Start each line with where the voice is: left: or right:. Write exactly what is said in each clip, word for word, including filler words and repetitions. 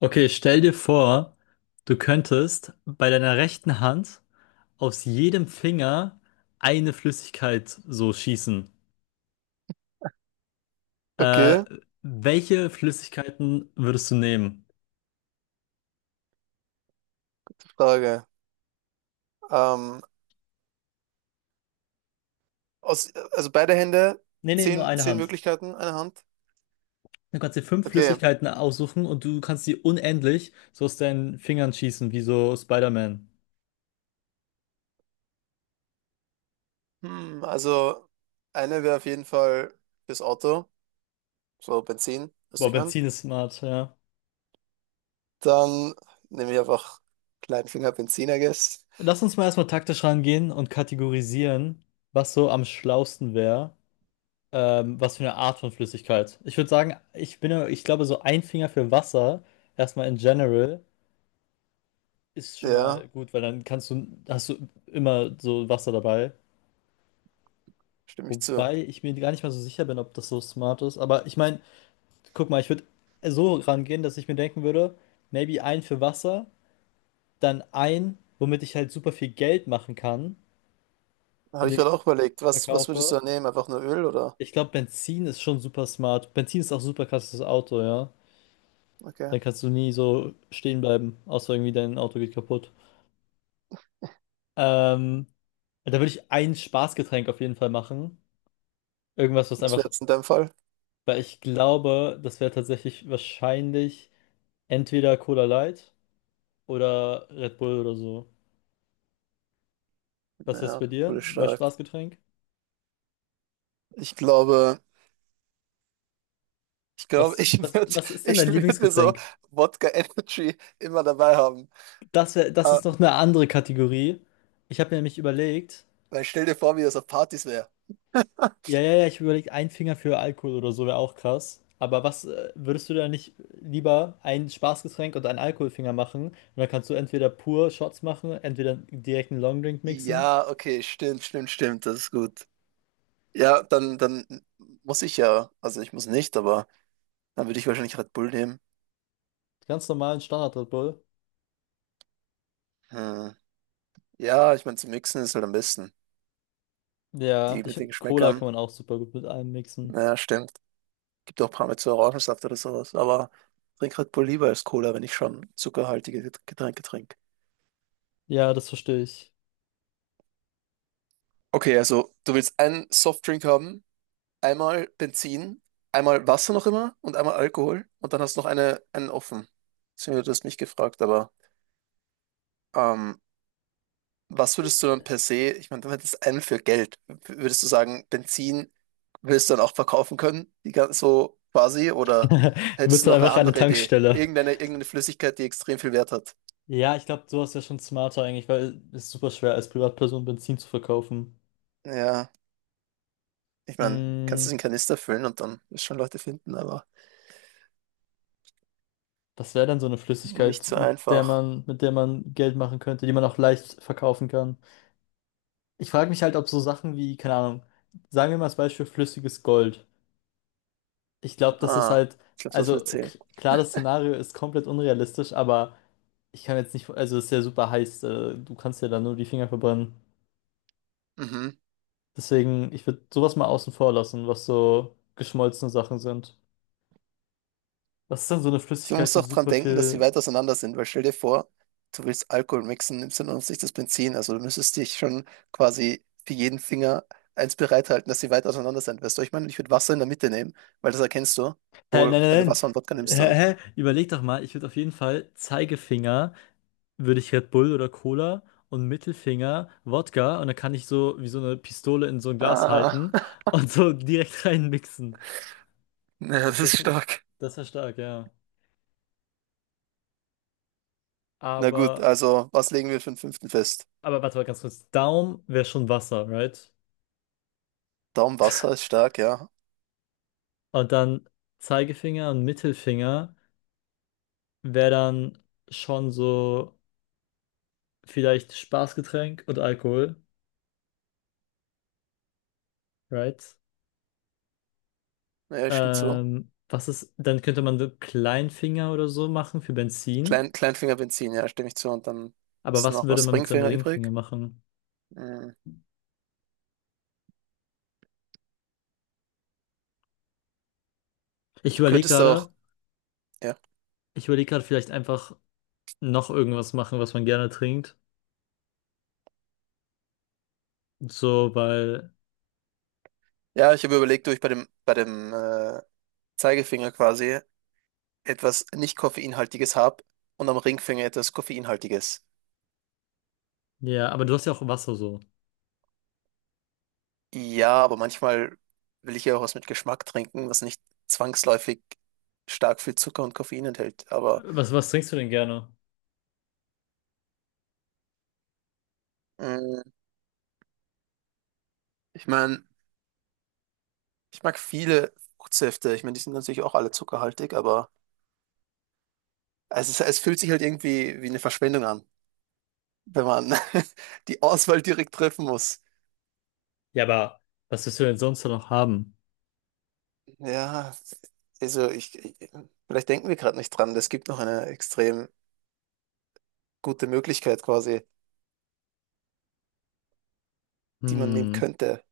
left: Okay, stell dir vor, du könntest bei deiner rechten Hand aus jedem Finger eine Flüssigkeit so schießen. Äh,
right: Okay,
left: Welche Flüssigkeiten würdest du nehmen?
right: Frage. Ähm, aus, also beide Hände,
left: Nee, nee, nur
right: zehn,
left: eine
right: zehn
left: Hand.
right: Möglichkeiten, eine Hand.
left: Du kannst dir fünf
right: Okay.
left: Flüssigkeiten aussuchen und du kannst sie unendlich so aus deinen Fingern schießen, wie so Spider-Man.
right: Hm, also eine wäre auf jeden Fall das Auto, so Benzin, weißt du,
left: Boah,
right: ich meine.
left: Benzin ist smart, ja.
right: Dann nehme ich einfach kleinen Finger Benzin, I guess.
left: Lass uns mal erstmal taktisch rangehen und kategorisieren, was so am schlausten wäre. Ähm, was für eine Art von Flüssigkeit? Ich würde sagen, ich bin, ja- ich glaube, so ein Finger für Wasser, erstmal in general, ist schon
right: Ja,
left: mal gut, weil dann kannst du, hast du immer so Wasser dabei.
right: stimme ich zu.
left: Wobei ich mir gar nicht mal so sicher bin, ob das so smart ist. Aber ich meine, guck mal, ich würde so rangehen, dass ich mir denken würde, maybe ein für Wasser, dann ein, womit ich halt super viel Geld machen kann,
right: Habe ich
left: indem ich
right: gerade
left: das
right: auch überlegt, was, was würdest
left: verkaufe.
right: du da nehmen? Einfach nur Öl oder?
left: Ich glaube, Benzin ist schon super smart. Benzin ist auch super krasses Auto, ja.
right: Okay.
left: Dann kannst du nie so stehen bleiben, außer irgendwie dein Auto geht kaputt. Ähm, Da würde ich ein Spaßgetränk auf jeden Fall machen. Irgendwas, was
right: Was wäre
left: einfach,
right: jetzt in deinem Fall?
left: weil ich glaube, das wäre tatsächlich wahrscheinlich entweder Cola Light oder Red Bull oder so. Was ist
right: Ja,
left: bei dir
right: wurde
left: bei
right: stark.
left: Spaßgetränk?
right: Ich glaube, ich glaube,
left: Was,
right: ich
left: was,
right: würde
left: was ist denn
right: ich
left: dein
right: würd mir so
left: Lieblingsgetränk?
right: Wodka Energy immer dabei haben.
left: Das wär, das ist noch eine andere Kategorie. Ich habe mir nämlich überlegt,
right: Weil stell dir vor, wie das auf Partys wäre.
left: ja, ja, ja, ich überlege, ein Finger für Alkohol oder so wäre auch krass. Aber was äh, würdest du da nicht lieber ein Spaßgetränk und einen Alkoholfinger machen? Und dann kannst du entweder pur Shots machen, entweder direkt einen Longdrink mixen.
right: Ja, okay, stimmt, stimmt, stimmt, das ist gut. Ja, dann, dann muss ich ja, also ich muss nicht, aber dann würde ich wahrscheinlich Red Bull nehmen.
left: Ganz normalen Standard Red Bull.
right: Hm. Ja, ich meine, zum Mixen ist halt am besten.
left: Ja,
right: Die
left: ich
right: mit den
left: finde, Cola
right: Geschmäckern,
left: kann man auch super gut mit allem mixen.
right: naja, stimmt. Gibt auch paar mit so Orangensaft oder sowas, aber trink Red Bull lieber als Cola, wenn ich schon zuckerhaltige Get- Getränke trinke.
left: Ja, das verstehe ich.
right: Okay, also du willst einen Softdrink haben, einmal Benzin, einmal Wasser noch immer und einmal Alkohol und dann hast du noch eine, einen offen. Beziehungsweise du hast mich gefragt, aber ähm, was würdest du dann per se, ich meine, du hättest einen für Geld. W- Würdest du sagen, Benzin willst du dann auch verkaufen können, die ganz so quasi, oder
left: Du
right: hättest
left: bist
right: du
left: dann
right: noch eine
left: einfach eine
right: andere Idee?
left: Tankstelle.
right: Irgendeine, irgendeine Flüssigkeit, die extrem viel Wert hat.
left: Ja, ich glaube, sowas wäre schon smarter eigentlich, weil es ist super schwer, als Privatperson Benzin zu verkaufen.
right: Ja, ich meine,
left: Mm.
right: kannst du es in Kanister füllen und dann wirst du schon Leute finden, aber
left: Das wäre dann so eine
right: nicht
left: Flüssigkeit,
right: so
left: mit der
right: einfach.
left: man, mit der man Geld machen könnte, die man auch leicht verkaufen kann. Ich frage mich halt, ob so Sachen wie, keine Ahnung, sagen wir mal als Beispiel flüssiges Gold. Ich glaube, das ist
right: Ah,
left: halt,
right: ich glaube, das
left: also
right: wird zählen.
left: k- klar, das Szenario ist komplett unrealistisch, aber ich kann jetzt nicht, also es ist ja super heiß, äh, du kannst ja dann nur die Finger verbrennen.
right: Mhm.
left: Deswegen, ich würde sowas mal außen vor lassen, was so geschmolzene Sachen sind. Was ist dann so eine
right: Du
left: Flüssigkeit,
right: musst
left: die
right: auch dran
left: super
right: denken, dass sie
left: viel.
right: weit auseinander sind, weil stell dir vor, du willst Alkohol mixen, nimmst dann auf sich das Benzin. Also du müsstest dich schon quasi für jeden Finger eins bereithalten, dass sie weit auseinander sind. Weißt du, ich meine, ich würde Wasser in der Mitte nehmen, weil das erkennst du.
left: Hä, nein,
right: Obwohl, wenn du
left: nein,
right: Wasser und Wodka
left: nein.
right: nimmst,
left: Hä,
right: dann.
left: hä? Überleg doch mal, ich würde auf jeden Fall Zeigefinger, würde ich Red Bull oder Cola und Mittelfinger Wodka, und dann kann ich so wie so eine Pistole in so ein Glas
right: Ah.
left: halten und so direkt reinmixen.
right: Ja,
left: Das
right: das
left: wäre
right: ist
left: schon,
right: stark.
left: das wäre stark, ja.
right: Na gut,
left: Aber,
right: also was legen wir für den fünften fest?
left: aber warte mal ganz kurz. Daumen wäre schon Wasser, right?
right: Daumen Wasser ist stark, ja.
left: Und dann Zeigefinger und Mittelfinger wäre dann schon so vielleicht Spaßgetränk und Alkohol, right?
right: Ja, stimmt zu.
left: Ähm, was ist, dann könnte man so Kleinfinger oder so machen für Benzin.
right: Klein, Kleinfinger Benzin, ja, stimme ich zu. Und dann
left: Aber
right: hast du
left: was
right: noch
left: würde
right: was
left: man mit seinem
right: Ringfinger
left: Ringfinger
right: übrig.
left: machen?
right: Hm.
left: Ich
right: Du
left: überlege
right: könntest auch.
left: gerade,
right: Ja.
left: ich überlege gerade vielleicht einfach noch irgendwas machen, was man gerne trinkt. So, weil,
right: Ja, ich habe überlegt, ob ich bei dem, bei dem äh, Zeigefinger quasi etwas nicht koffeinhaltiges habe und am Ringfinger etwas koffeinhaltiges.
left: ja, aber du hast ja auch Wasser so.
right: Ja, aber manchmal will ich ja auch was mit Geschmack trinken, was nicht zwangsläufig stark viel Zucker und Koffein enthält. Aber
left: Was, was trinkst du denn gerne?
right: mh, ich meine, ich mag viele Fruchtsäfte. Ich meine, die sind natürlich auch alle zuckerhaltig, aber es ist, es fühlt sich halt irgendwie wie eine Verschwendung an, wenn man die Auswahl direkt treffen muss.
left: Ja, aber was willst du denn sonst noch haben?
right: Ja, also ich, ich vielleicht denken wir gerade nicht dran. Es gibt noch eine extrem gute Möglichkeit quasi, die man nehmen
left: Hm.
right: könnte.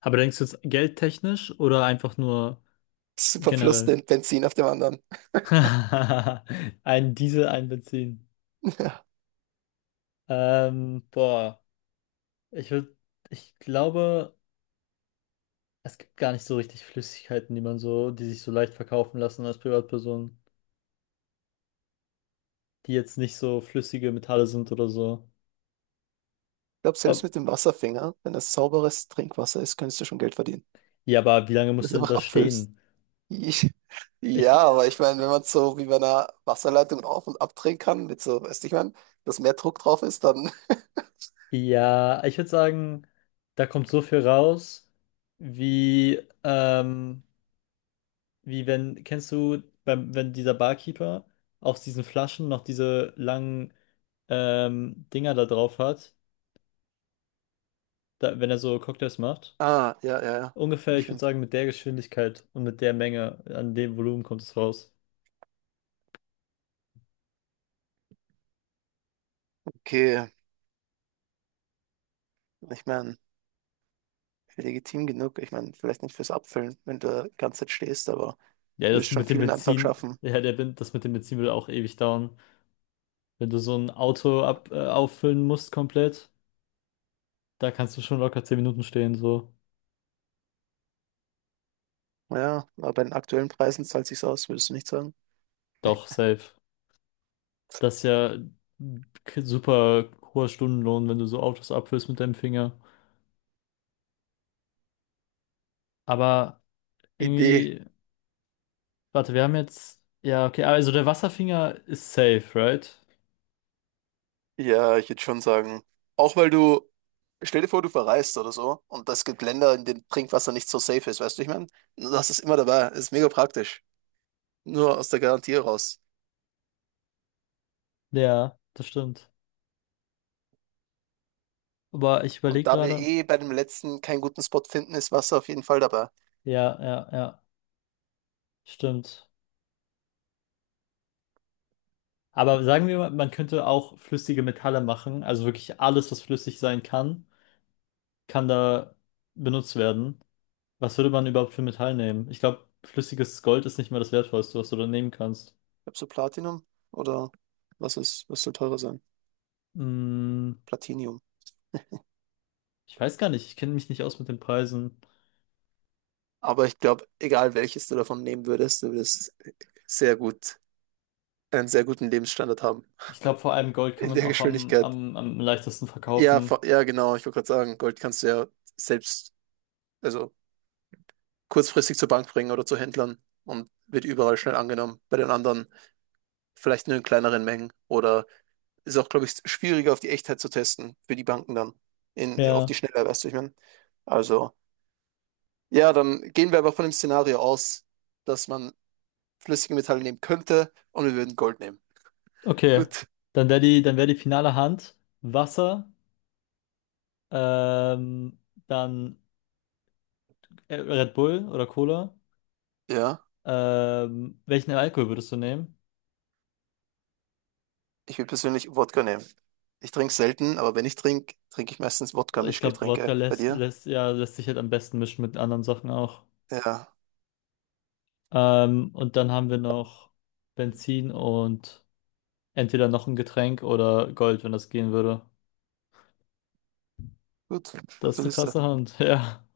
left: Aber denkst du jetzt geldtechnisch oder einfach nur
right: Super Fluss,
left: generell?
right: den Benzin auf dem anderen.
left: Ein Diesel, ein Benzin.
right: Ja.
left: Ähm, boah. Ich würde, ich glaube, es gibt gar nicht so richtig Flüssigkeiten, die man so, die sich so leicht verkaufen lassen als Privatperson, die jetzt nicht so flüssige Metalle sind oder so.
right: Ich glaube, selbst
left: Ob,
right: mit dem Wasserfinger, wenn es sauberes Trinkwasser ist, könntest du schon Geld verdienen.
left: ja, aber wie lange
right: Das
left: musst du
right: ist
left: denn
right: einfach
left: das
right: abfüllst.
left: stehen?
right: Ich, ja,
left: Ich,
right: aber
left: äh,
right: ich meine, wenn man so wie bei einer Wasserleitung auf- und abdrehen kann, mit so, weißt du, ich meine, dass mehr Druck drauf ist, dann.
left: ja, ich würde sagen, da kommt so viel raus, wie, ähm, wie wenn, kennst du, beim, wenn dieser Barkeeper aus diesen Flaschen noch diese langen, ähm, Dinger da drauf hat, da, wenn er so Cocktails macht?
right: Ah, ja, ja, ja.
left: Ungefähr, ich würde
right: Bestimmt.
left: sagen, mit der Geschwindigkeit und mit der Menge, an dem Volumen kommt es raus.
right: Okay, ich meine, legitim genug. Ich meine, vielleicht nicht fürs Abfüllen, wenn du die ganze Zeit stehst, aber
left: Ja,
right: du wirst
left: das
right: schon
left: mit dem
right: viel in einem Tag
left: Benzin,
right: schaffen.
left: ja, der, Ben- das mit dem Benzin würde auch ewig dauern. Wenn du so ein Auto ab, äh, auffüllen musst komplett, da kannst du schon locker zehn Minuten stehen, so.
right: Ja, aber bei den aktuellen Preisen zahlt sich's aus, würdest du nicht sagen?
left: Doch, safe. Das ist ja ein k- super hoher Stundenlohn, wenn du so Autos abfüllst mit deinem Finger. Aber
right: Idee.
left: irgendwie, warte, wir haben jetzt, ja, okay, also der Wasserfinger ist safe, right?
right: Ja, ich würde schon sagen. Auch weil du, stell dir vor, du verreist oder so und es gibt Länder, in denen Trinkwasser nicht so safe ist, weißt du, ich meine? Du hast es immer dabei, es ist mega praktisch. Nur aus der Garantie raus.
left: Ja, das stimmt. Aber ich
right: Und
left: überlege
right: da wir
left: gerade.
right: eh bei dem letzten keinen guten Spot finden, ist Wasser auf jeden Fall dabei.
left: Ja, ja, ja, stimmt. Aber sagen wir mal, man könnte auch flüssige Metalle machen. Also wirklich alles, was flüssig sein kann, kann da benutzt werden. Was würde man überhaupt für Metall nehmen? Ich glaube, flüssiges Gold ist nicht mehr das Wertvollste, was du da nehmen kannst.
right: Ich glaube, so Platinum oder was ist, was soll teurer sein?
left: Hm,
right: Platinium.
left: ich weiß gar nicht. Ich kenne mich nicht aus mit den Preisen.
right: Aber ich glaube, egal welches du davon nehmen würdest, du würdest sehr gut, einen sehr guten Lebensstandard haben.
left: Ich glaube, vor allem Gold kann
right: In
left: man
right: der
left: auch am,
right: Geschwindigkeit.
left: am, am leichtesten
right: Ja,
left: verkaufen.
right: vor- ja, genau. Ich wollte gerade sagen, Gold kannst du ja selbst, also kurzfristig zur Bank bringen oder zu Händlern und wird überall schnell angenommen. Bei den anderen vielleicht nur in kleineren Mengen oder ist auch, glaube ich, schwieriger auf die Echtheit zu testen für die Banken dann. In, auf die
left: Ja,
right: Schnelle, weißt du, ich meine. Also, ja, dann gehen wir aber von dem Szenario aus, dass man flüssige Metalle nehmen könnte und wir würden Gold nehmen.
left: okay.
right: Gut.
left: Dann wäre die, dann wäre die finale Hand Wasser, ähm, dann äh, Red Bull oder Cola.
right: Ja,
left: Ähm, welchen Alkohol würdest du nehmen?
right: ich will persönlich Wodka nehmen. Ich trinke selten, aber wenn ich trinke, trinke ich meistens
left: Ich glaube, Wodka
right: Wodka-Mischgetränke. Bei
left: lässt,
right: dir?
left: lässt, ja, lässt sich halt am besten mischen mit anderen Sachen auch.
right: Ja,
left: Ähm, und dann haben wir noch Benzin und entweder noch ein Getränk oder Gold, wenn das gehen würde.
right: gut,
left: Das
right: gute
left: ist eine
right: Liste.
left: krasse Hand, ja.